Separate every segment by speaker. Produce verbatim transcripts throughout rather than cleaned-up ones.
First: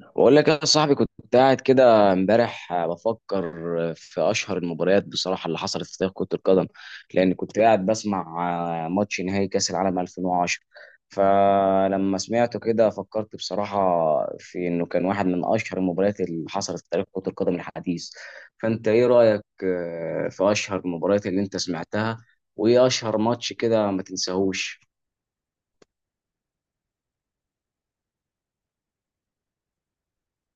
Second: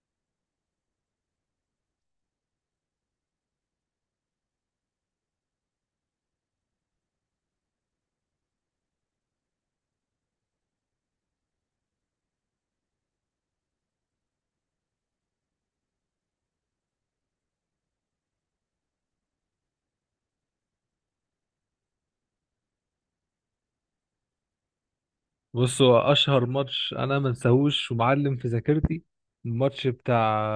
Speaker 1: بقول لك يا صاحبي، كنت قاعد كده امبارح آه، بفكر في اشهر المباريات بصراحه اللي حصلت في تاريخ كره القدم. لان كنت قاعد بسمع آه، ماتش نهائي كاس العالم ألفين وعشرة. فلما سمعته كده، فكرت بصراحه في انه كان واحد من اشهر المباريات اللي حصلت في تاريخ كره القدم الحديث. فانت ايه رايك آه، في اشهر المباريات اللي انت سمعتها، وايه اشهر ماتش كده ما تنساهوش؟
Speaker 2: بصوا، اشهر ماتش انا ما انساهوش ومعلم في ذاكرتي، الماتش بتاع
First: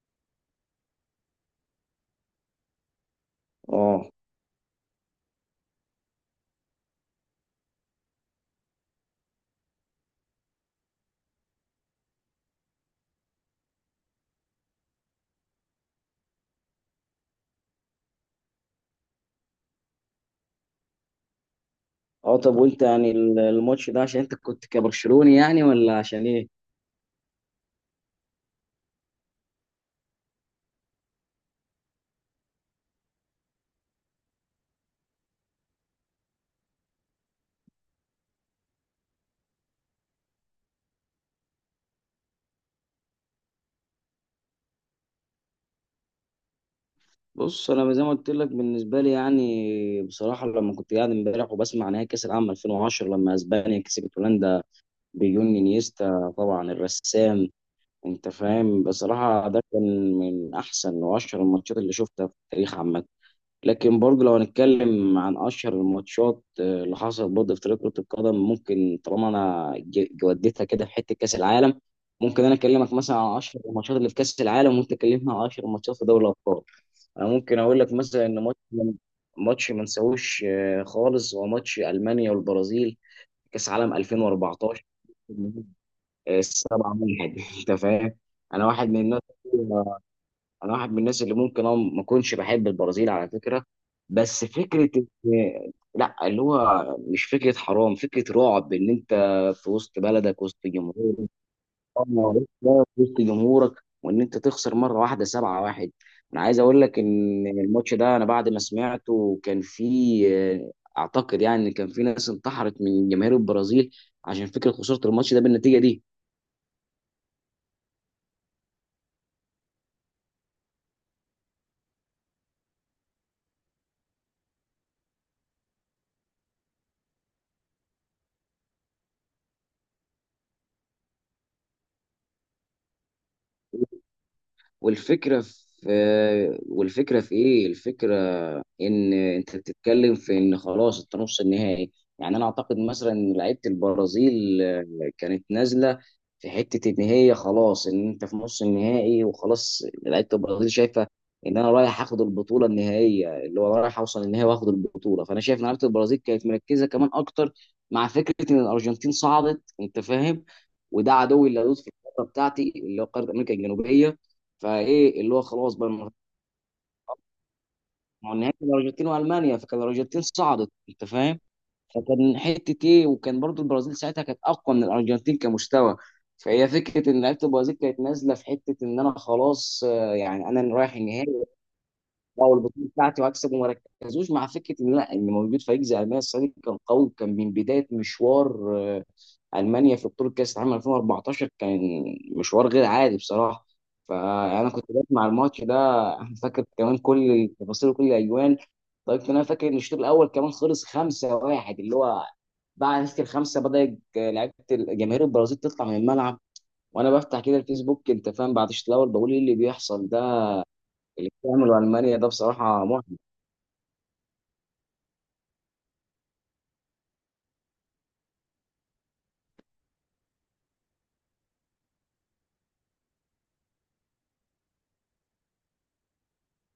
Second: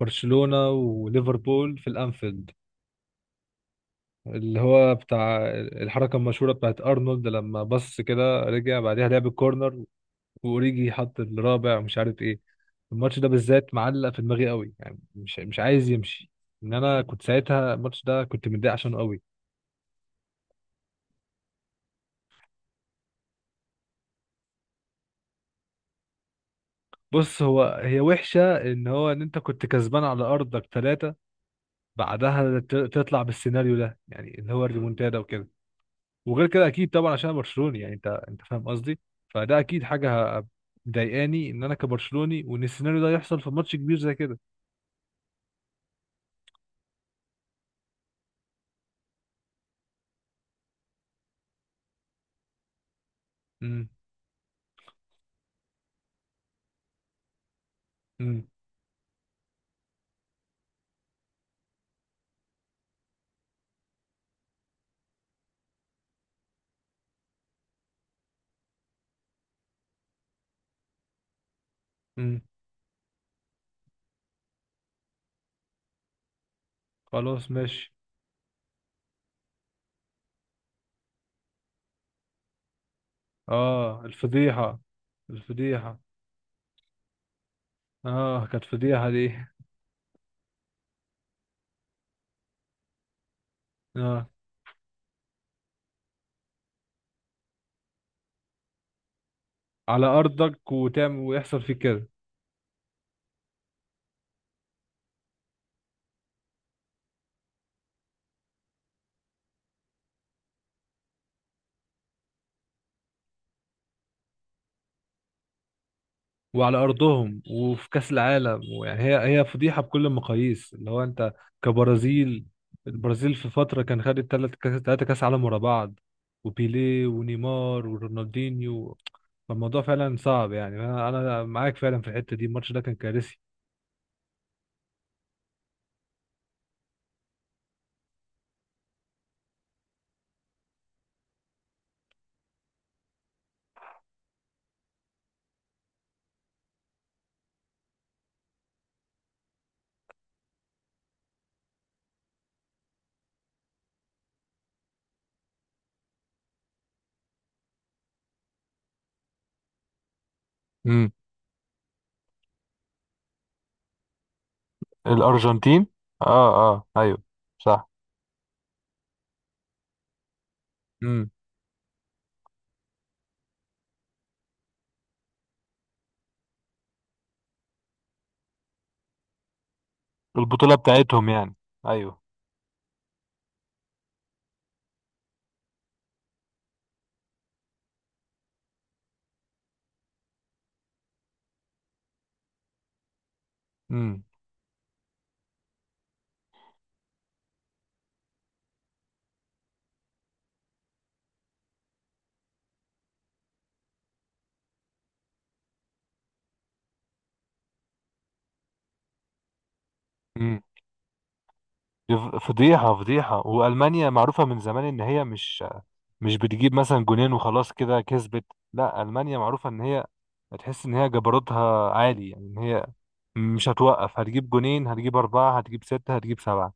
Speaker 2: برشلونة وليفربول في الانفيلد،
Speaker 1: اه،
Speaker 2: اللي هو بتاع الحركة المشهورة بتاعت ارنولد لما بص كده رجع بعدها لعب الكورنر، واوريجي حط الرابع ومش عارف ايه. الماتش ده بالذات معلق في دماغي قوي، يعني مش مش عايز يمشي. ان انا كنت ساعتها الماتش ده كنت متضايق عشانه قوي.
Speaker 1: اه، طب وانت يعني الماتش ده عشان انت كنت كبرشلوني يعني، ولا عشان ايه؟
Speaker 2: بص، هو هي وحشة ان هو ان انت كنت كسبان على ارضك ثلاثة، بعدها ت- تطلع بالسيناريو ده، يعني اللي هو الريمونتادا وكده. وغير كده اكيد طبعا، عشان أنا برشلوني، يعني انت انت فاهم قصدي. فده اكيد حاجه ه- مضايقاني، ان انا كبرشلوني وان السيناريو ده يحصل في ماتش كبير زي كده.
Speaker 1: بص، انا زي ما قلت لك بالنسبه لي يعني، بصراحه لما كنت قاعد امبارح وبسمع نهائي كاس العالم ألفين وعشرة لما اسبانيا
Speaker 2: امم،
Speaker 1: كسبت هولندا بجون انيستا طبعا الرسام، انت
Speaker 2: امم،
Speaker 1: فاهم، بصراحه ده كان من احسن واشهر الماتشات اللي شفتها في التاريخ عامه. لكن برضه لو هنتكلم عن اشهر الماتشات آه، اللي حصلت برضه في تاريخ كره القدم، ممكن طالما انا ج- جودتها كده في حته كاس العالم،
Speaker 2: امم.
Speaker 1: ممكن انا اكلمك مثلا عن اشهر الماتشات اللي في كاس العالم، وانت تكلمنا عن اشهر الماتشات في دوري الابطال. انا
Speaker 2: خلاص
Speaker 1: ممكن اقول
Speaker 2: ماشي.
Speaker 1: لك مثلا ان ماتش ماتش ما نساهوش آه، خالص، هو ماتش المانيا والبرازيل كاس عالم
Speaker 2: اه، الفضيحه.
Speaker 1: ألفين وأربعتاشر،
Speaker 2: الفضيحه.
Speaker 1: آه، 7 واحد انت فاهم.
Speaker 2: اه كانت
Speaker 1: انا واحد من
Speaker 2: فضيحه
Speaker 1: الناس
Speaker 2: دي.
Speaker 1: انا واحد من الناس اللي ممكن أنا ما اكونش بحب البرازيل على فكره.
Speaker 2: اه،
Speaker 1: بس فكره إن- لا، اللي هو مش فكره حرام، فكره رعب ان انت في وسط
Speaker 2: على
Speaker 1: بلدك، وسط
Speaker 2: ارضك وتعمل
Speaker 1: جمهورك.
Speaker 2: ويحصل فيك
Speaker 1: اه،
Speaker 2: كده.
Speaker 1: معلش بقى في وسط جمهورك، وان انت تخسر مره واحده سبعه واحد. انا عايز اقول لك ان الماتش ده، انا بعد ما سمعته، كان في آه، اعتقد يعني ان كان في ناس انتحرت من جماهير البرازيل عشان فكره خساره الماتش ده بالنتيجه دي.
Speaker 2: وعلى ارضهم وفي كاس العالم، ويعني هي هي فضيحه بكل المقاييس، اللي هو انت كبرازيل. البرازيل في فتره كان خدت ثلاث كاس ثلاثه كاس عالم ورا بعض، وبيليه ونيمار ورونالدينيو. فالموضوع فعلا صعب، يعني انا أنا معاك فعلا في الحته دي، الماتش ده كان كارثي.
Speaker 1: والفكره في آه، والفكره في ايه الفكره، ان انت بتتكلم في ان خلاص انت نص النهائي. يعني انا اعتقد مثلا ان لعيبه البرازيل آه، كانت نازله في حته ان هي خلاص، ان انت في نص النهائي وخلاص، لعيبه البرازيل شايفه ان انا رايح اخد البطوله النهائيه، اللي هو رايح اوصل النهائي واخد البطوله، فانا شايف ان لعيبه البرازيل كانت مركزه كمان اكتر مع فكره ان الارجنتين صعدت، انت فاهم،
Speaker 2: امم.
Speaker 1: وده عدوي اللدود في القاره بتاعتي اللي هو قاره امريكا الجنوبيه. فايه اللي هو خلاص
Speaker 2: الارجنتين.
Speaker 1: بقى،
Speaker 2: اه. اه ايوه. صح.
Speaker 1: ما هو النهائي كان الارجنتين والمانيا، فكان الارجنتين صعدت، انت
Speaker 2: امم.
Speaker 1: فاهم. فكان حته ايه، وكان برضو البرازيل ساعتها كانت اقوى من الارجنتين كمستوى. فهي فكره ان لعيبه البرازيل كانت نازله في حته ان انا خلاص، آه، يعني
Speaker 2: البطوله
Speaker 1: انا رايح
Speaker 2: بتاعتهم
Speaker 1: النهائي.
Speaker 2: يعني. ايوه
Speaker 1: لا، والبطوله بتاعتي واكسب، وما ركزوش مع فكره ان لا، ان موجود فريق زي المانيا السنه دي كان قوي، كان من بدايه مشوار، آه، المانيا في بطوله كاس العالم ألفين وأربعتاشر كان مشوار غير عادي بصراحه.
Speaker 2: امم
Speaker 1: فانا كنت بسمع الماتش ده، أنا فاكر كمان كل التفاصيل وكل الاجوان. طيب انا فاكر ان الشوط الاول كمان خلص خمسه واحد، اللي هو بعد نتيجه الخمسه بدات لعيبه جماهير البرازيل تطلع من الملعب. وانا بفتح كده الفيسبوك، انت فاهم، بعد الشوط الاول بقول ايه اللي بيحصل ده، اللي بتعمله المانيا ده
Speaker 2: يف-
Speaker 1: بصراحه.
Speaker 2: فضيحة فضيحة وألمانيا معروفة من زمان إن هي مش مش بتجيب مثلا جونين وخلاص كده كسبت لا ألمانيا معروفة إن هي هتحس إن هي جبروتها عالي يعني إن هي مش هتوقف هتجيب جونين هتجيب أربعة هتجيب ستة هتجيب سبعة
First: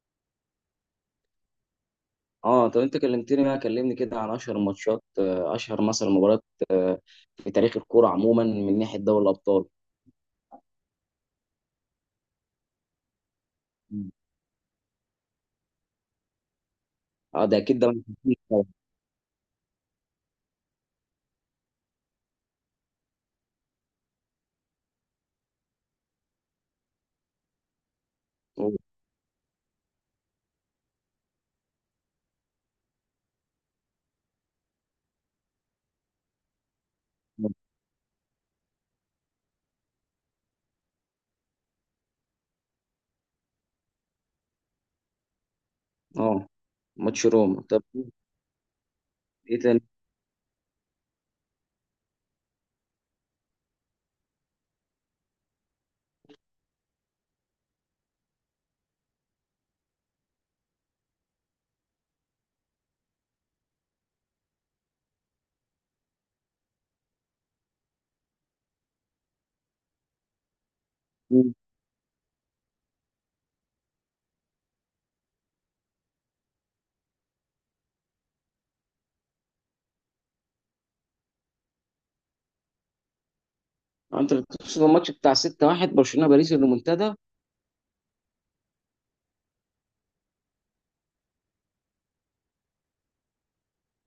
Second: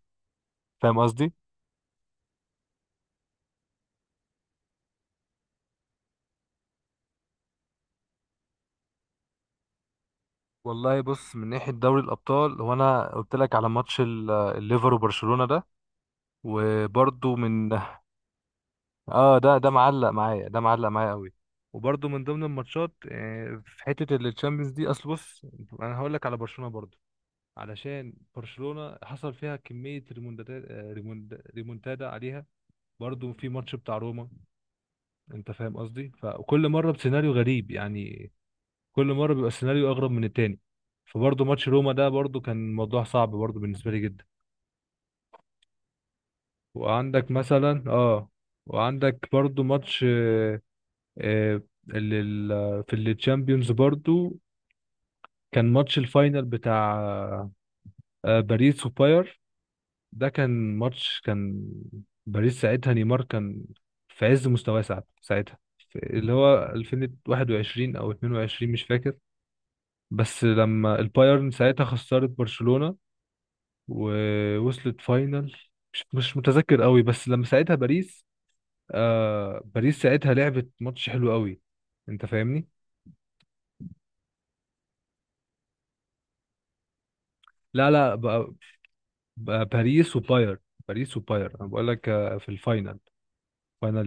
Speaker 2: فاهم قصدي؟
Speaker 1: اه، طب انت كلمتني بقى كلمني كده عن اشهر الماتشات، آه، اشهر مثلا مباريات آه، في تاريخ الكوره عموما من ناحيه دوري الابطال.
Speaker 2: والله بص من ناحية دوري الأبطال هو أنا قلت لك على ماتش ال- الليفر وبرشلونة ده وبرضه
Speaker 1: اه، ده
Speaker 2: من
Speaker 1: اكيد ده.
Speaker 2: اه ده ده معلق معايا ده معلق معايا قوي وبرده من ضمن الماتشات آه، في حته الشامبيونز دي اصل بص انا هقول لك على برشلونه برضو علشان برشلونه حصل فيها كميه ريمونتادا ريمونتادا عليها برضو في ماتش بتاع روما انت فاهم قصدي فكل مره بسيناريو غريب يعني كل مره بيبقى السيناريو اغرب من التاني فبرضو ماتش روما ده برضو كان موضوع صعب برضو بالنسبه لي جدا
Speaker 1: اه، ماتش
Speaker 2: وعندك
Speaker 1: روما، طب،
Speaker 2: مثلا اه وعندك
Speaker 1: ايه
Speaker 2: برضو
Speaker 1: تاني؟
Speaker 2: ماتش آه، ال- ال- في التشامبيونز برضو كان ماتش الفاينل بتاع آه، باريس وباير ده كان ماتش كان باريس ساعتها نيمار كان في عز مستواه ساعتها ساعتها في- اللي هو ألفين وواحد وعشرين او اتنين وعشرين مش فاكر بس لما
Speaker 1: آه،
Speaker 2: البايرن ساعتها خسرت برشلونة ووصلت فاينل مش مش متذكر قوي بس لما ساعتها باريس آه باريس ساعتها لعبت ماتش حلو قوي انت فاهمني
Speaker 1: انت بتقصد الماتش بتاع سته واحد برشلونه باريس المنتدى؟
Speaker 2: لا لا بقى باريس وباير باريس وباير انا بقول لك آه، في الفاينل فاينل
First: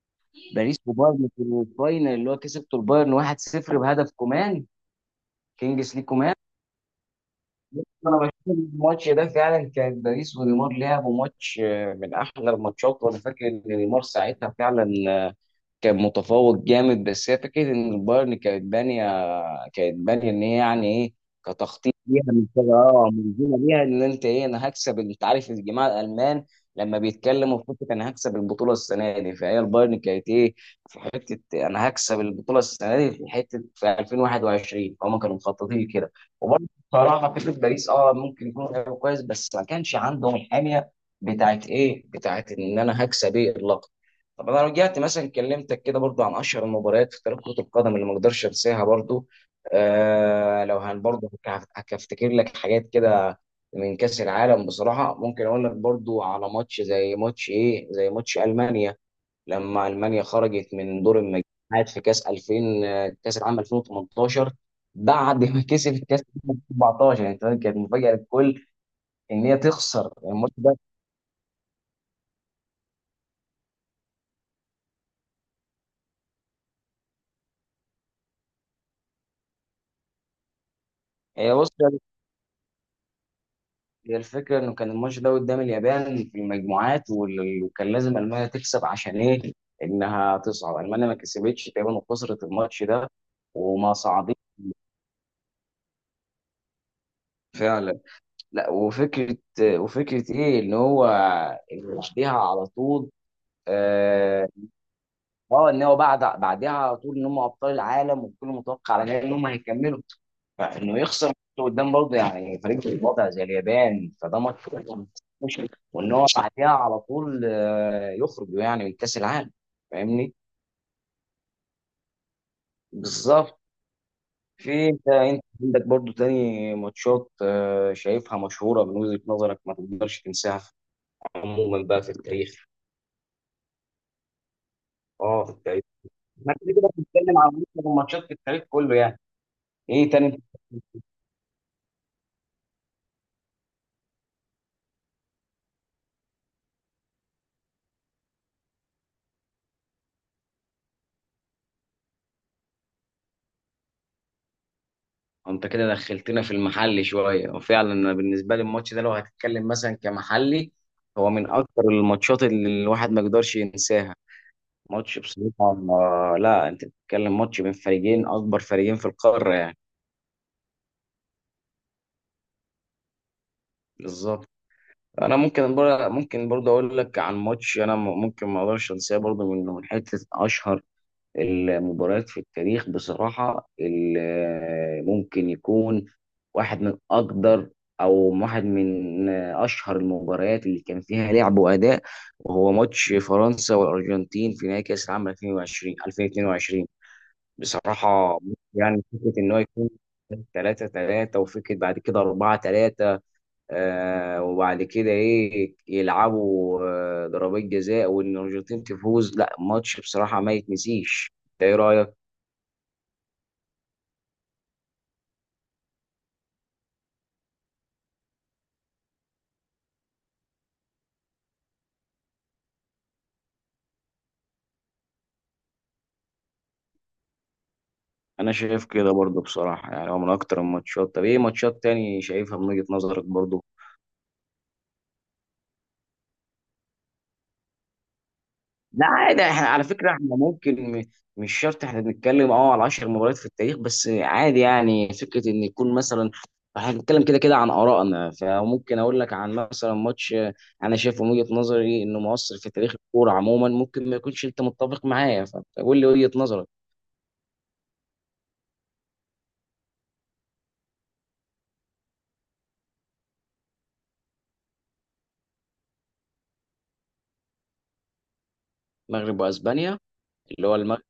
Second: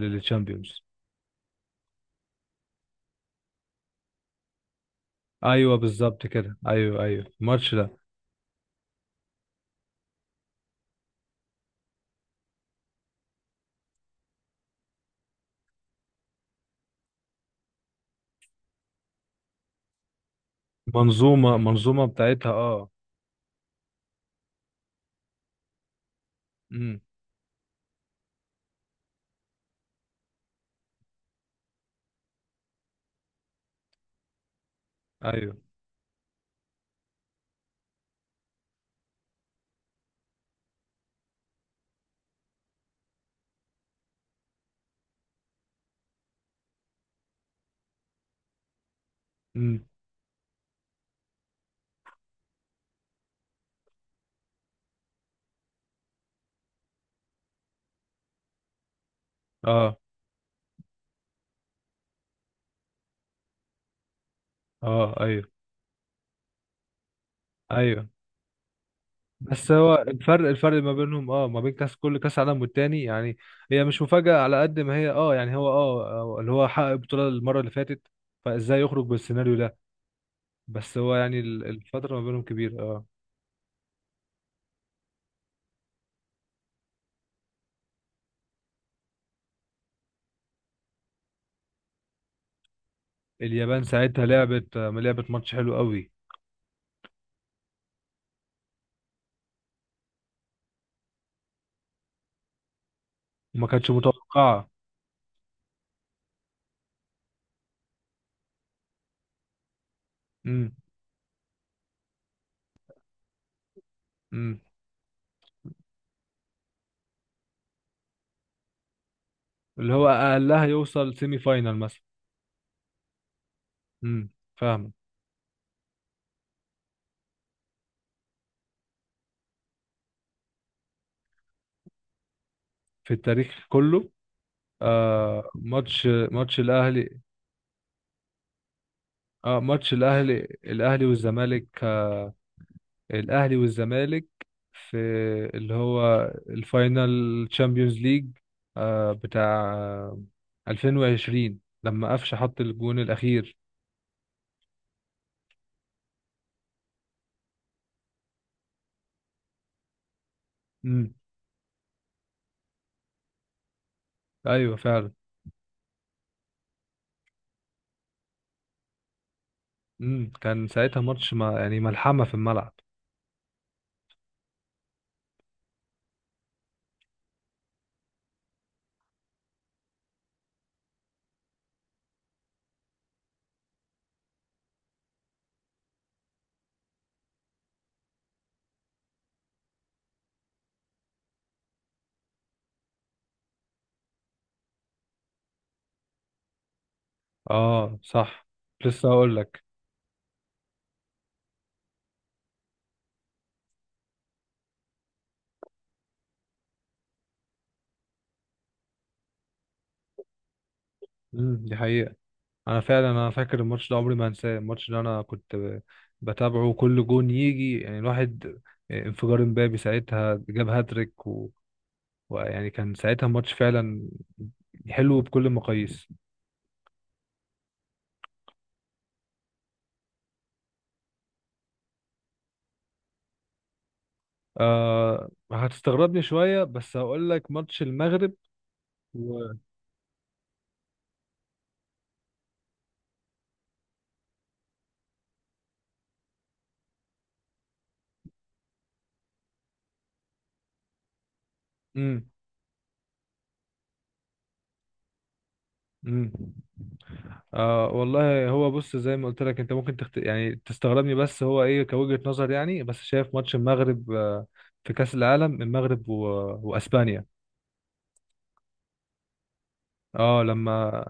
Speaker 1: باريس
Speaker 2: للتشامبيونز
Speaker 1: وبايرن في الفاينل، اللي هو كسبته البايرن واحد صفر بهدف كومان،
Speaker 2: ايوه
Speaker 1: كينجز لي
Speaker 2: بالظبط
Speaker 1: كومان.
Speaker 2: كده ايوه ايوه الماتش ده
Speaker 1: انا بشوف الماتش ده فعلا كان باريس ونيمار لعبوا ماتش آه، من احلى الماتشات، وانا فاكر ان نيمار ساعتها فعلا كان متفوق جامد. بس هي فكره ان البايرن كانت بانيه كانت بانيه ان هي يعني ايه،
Speaker 2: منظومه
Speaker 1: كتخطيط
Speaker 2: منظومه
Speaker 1: ليها من
Speaker 2: بتاعتها
Speaker 1: كده.
Speaker 2: اه
Speaker 1: اه منظومه ليها، ان انت ايه، انا هكسب. انت عارف الجماعه الالمان لما
Speaker 2: امم
Speaker 1: بيتكلموا في فكره انا هكسب البطوله السنه دي، فهي البايرن كانت ايه، في حته انا هكسب البطوله السنه دي في حته في ألفين وواحد وعشرين، فهم كانوا
Speaker 2: ايوه.
Speaker 1: مخططين كده. وبرضه بصراحه فكره باريس، اه ممكن يكون لعيب كويس، بس ما كانش عندهم الحاميه بتاعت ايه، بتاعت ان انا هكسب ايه. طب انا رجعت مثلا كلمتك كده برضو عن اشهر المباريات في تاريخ كرة القدم اللي ما اقدرش انساها برضو.
Speaker 2: امم.
Speaker 1: آه لو هن برضو هك- هك- هفتكر لك حاجات كده من كأس العالم بصراحة، ممكن اقول لك برضو على ماتش زي ماتش ايه، زي ماتش المانيا لما
Speaker 2: اه.
Speaker 1: المانيا خرجت من دور المجموعات في كأس ألفين، آه، كأس العالم ألفين وتمنتاشر
Speaker 2: اه ايوه.
Speaker 1: بعد ما كسبت كأس العالم ألفين وأربعتاشر، يعني كانت
Speaker 2: ايوه.
Speaker 1: مفاجأة للكل ان هي
Speaker 2: بس هو
Speaker 1: تخسر
Speaker 2: الفرق
Speaker 1: الماتش ده.
Speaker 2: الفرق ما بينهم، اه، ما بين كاس كل كاس عالم والتاني، يعني هي مش مفاجاه على قد ما هي، اه يعني هو، اه، آه، اللي هو حقق البطوله المره اللي فاتت، فازاي يخرج بالسيناريو ده؟ بس هو يعني
Speaker 1: هي
Speaker 2: ال-
Speaker 1: بص
Speaker 2: الفتره ما بينهم كبيره، اه.
Speaker 1: هي الفكرة إنه كان الماتش ده قدام اليابان في المجموعات، وال- وكان لازم ألمانيا تكسب عشان إيه؟ إنها تصعد. ألمانيا ما كسبتش تقريبا، وخسرت الماتش ده
Speaker 2: اليابان
Speaker 1: وما
Speaker 2: ساعتها
Speaker 1: صعدتش
Speaker 2: لعبت آه، لعبت ماتش حلو قوي.
Speaker 1: فعلا. لا، وفكرة وفكرة إيه، إن هو إن بعديها على طول،
Speaker 2: وما كانتش
Speaker 1: آه،
Speaker 2: متوقعة.
Speaker 1: اه، ان هو بعد بعدها على طول ان هم ابطال العالم، والكل متوقع على كده ان هم هيكملوا.
Speaker 2: امم.
Speaker 1: فانه يخسر قدام برضه يعني فريق في الوضع زي اليابان، فده
Speaker 2: امم.
Speaker 1: ماتش مش، وان هو بعدها على طول آه، يخرج يعني من كاس العالم.
Speaker 2: اللي هو
Speaker 1: فاهمني؟
Speaker 2: اقلها يوصل سيمي فاينال مثلا.
Speaker 1: بالظبط.
Speaker 2: امم.
Speaker 1: في
Speaker 2: فاهم.
Speaker 1: انت انت عندك برضه تاني ماتشات آه، شايفها مشهوره من وجهه نظرك ما تقدرش تنساها في- عموما بقى في التاريخ؟
Speaker 2: في التاريخ كله.
Speaker 1: اه،
Speaker 2: آه
Speaker 1: في التاريخ،
Speaker 2: ماتش
Speaker 1: ما
Speaker 2: ماتش
Speaker 1: كده كده
Speaker 2: الاهلي.
Speaker 1: بنتكلم عن معظم الماتشات في التاريخ كله يعني.
Speaker 2: اه، ماتش
Speaker 1: ايه تاني؟
Speaker 2: الاهلي. الاهلي والزمالك، آه، الاهلي والزمالك، في اللي هو الفاينال، تشامبيونز ليج، آه بتاع ألفين وعشرين، لما قفشه حط الجون الاخير.
Speaker 1: انت كده دخلتنا في المحلي شويه، وفعلا انا بالنسبه لي الماتش ده لو هتتكلم مثلا كمحلي،
Speaker 2: امم.
Speaker 1: هو من اكتر الماتشات اللي الواحد ما يقدرش ينساها.
Speaker 2: ايوه فعلا.
Speaker 1: ماتش بصراحه، آه، لا، انت بتتكلم ماتش بين فريقين، اكبر فريقين في القاره يعني.
Speaker 2: امم، كان ساعتها ماتش، ما يعني، ملحمة في الملعب.
Speaker 1: بالظبط. انا ممكن بر- ممكن برضه اقول لك عن ماتش، انا م- ممكن ما اقدرش انساه برضه من من حته اشهر المباريات في التاريخ بصراحة، ال- ممكن يكون واحد من أقدر، أو واحد من أشهر المباريات اللي كان فيها لعب وأداء، وهو ماتش فرنسا والأرجنتين في نهائي كأس العالم ألفين وعشرين ألفين واتنين وعشرين
Speaker 2: اه
Speaker 1: بصراحة.
Speaker 2: صح.
Speaker 1: يعني
Speaker 2: لسه
Speaker 1: فكرة
Speaker 2: هقول
Speaker 1: إن هو
Speaker 2: لك.
Speaker 1: يكون تلاته تلاته، وفكرة بعد كده اربعه تلاته، آه وبعد كده إيه، يلعبوا آه ضربات جزاء، وإن الأرجنتين تفوز. لا، ماتش بصراحة ما يتنسيش،
Speaker 2: امم،
Speaker 1: ده
Speaker 2: دي
Speaker 1: إيه
Speaker 2: حقيقة.
Speaker 1: رأيك؟
Speaker 2: انا فعلا انا فاكر الماتش ده، عمري ما هنساه الماتش ده، انا كنت ب- بتابعه كل جون يجي، يعني الواحد، آه، انفجار امبابي ساعتها، جاب هاتريك و... ويعني كان ساعتها الماتش فعلا حلو بكل المقاييس.
Speaker 1: انا شايف كده برضو بصراحه، يعني هو من اكتر الماتشات. طب ايه ماتشات تاني شايفها من وجهه نظرك برضو؟
Speaker 2: آه هتستغربني شوية بس هقول لك ماتش المغرب
Speaker 1: لا
Speaker 2: و...
Speaker 1: عادي، احنا على فكره احنا ممكن م- مش شرط، احنا بنتكلم اه على عشر مباريات في التاريخ بس، عادي يعني، فكره ان يكون مثلا احنا بنتكلم كده كده عن ارائنا، فممكن اقول لك عن مثلا ماتش انا شايفه من وجهه نظري انه
Speaker 2: مم.
Speaker 1: مؤثر في تاريخ الكوره عموما، ممكن ما يكونش انت متفق معايا، فقول لي
Speaker 2: امم.
Speaker 1: وجهه نظرك.
Speaker 2: آه والله هو بص، زي ما قلت لك، انت ممكن تخت... يعني تستغربني، بس هو ايه كوجهة نظر، يعني بس شايف ماتش المغرب، آه، في كأس العالم، المغرب و... واسبانيا.
Speaker 1: المغرب واسبانيا،
Speaker 2: اه
Speaker 1: اللي هو المغرب،
Speaker 2: لما،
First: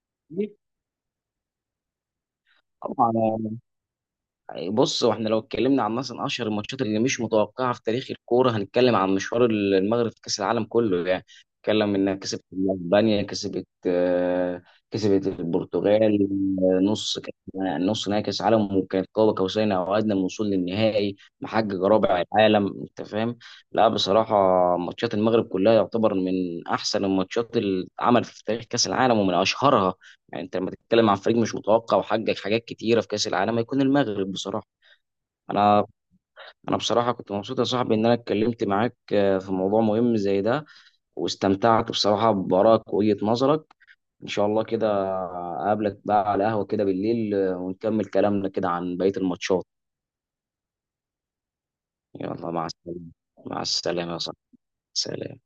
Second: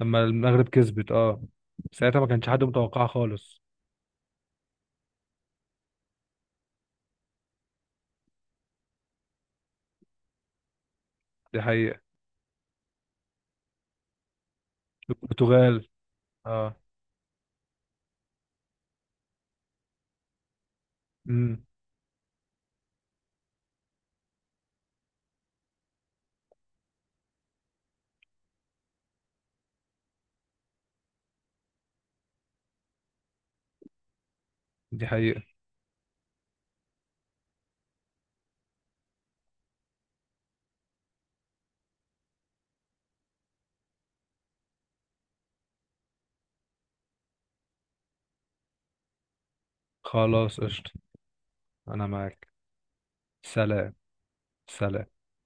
Speaker 2: لما المغرب كسبت، اه، ساعتها ما كانش حد متوقعها
Speaker 1: طبعا.
Speaker 2: خالص.
Speaker 1: بص، واحنا لو اتكلمنا عن مثلا اشهر الماتشات اللي مش متوقعه في تاريخ الكوره، هنتكلم عن مشوار المغرب في كاس العالم كله يعني.
Speaker 2: دي
Speaker 1: نتكلم
Speaker 2: حقيقة.
Speaker 1: انها كسبت اسبانيا، كسبت آه، كسبت
Speaker 2: البرتغال.
Speaker 1: البرتغال،
Speaker 2: اه.
Speaker 1: آه، نص كأس- نص نهائي كاس عالم، وكانت قاب قوسين او ادنى من الوصول للنهائي،
Speaker 2: امم،
Speaker 1: محقق رابع العالم، انت فاهم. لا بصراحه، ماتشات المغرب كلها يعتبر من احسن الماتشات اللي اتعملت في تاريخ كاس العالم ومن اشهرها. يعني انت لما تتكلم عن فريق مش متوقع وحقق حاجات كتيره في كاس العالم، هيكون المغرب بصراحه.
Speaker 2: دي حقيقة.
Speaker 1: انا انا بصراحه كنت مبسوط يا صاحبي ان انا اتكلمت معاك آه، في موضوع مهم زي ده، واستمتعت بصراحه بارائك ووجهه نظرك. ان شاء الله كده اقابلك بقى على قهوه كده بالليل، آه، ونكمل كلامنا كده عن بقيه الماتشات.
Speaker 2: خلاص قشطة. انا معاك.
Speaker 1: يلا مع السلامه. مع
Speaker 2: سلام.
Speaker 1: السلامه يا صاحبي.
Speaker 2: سلام.
Speaker 1: سلام.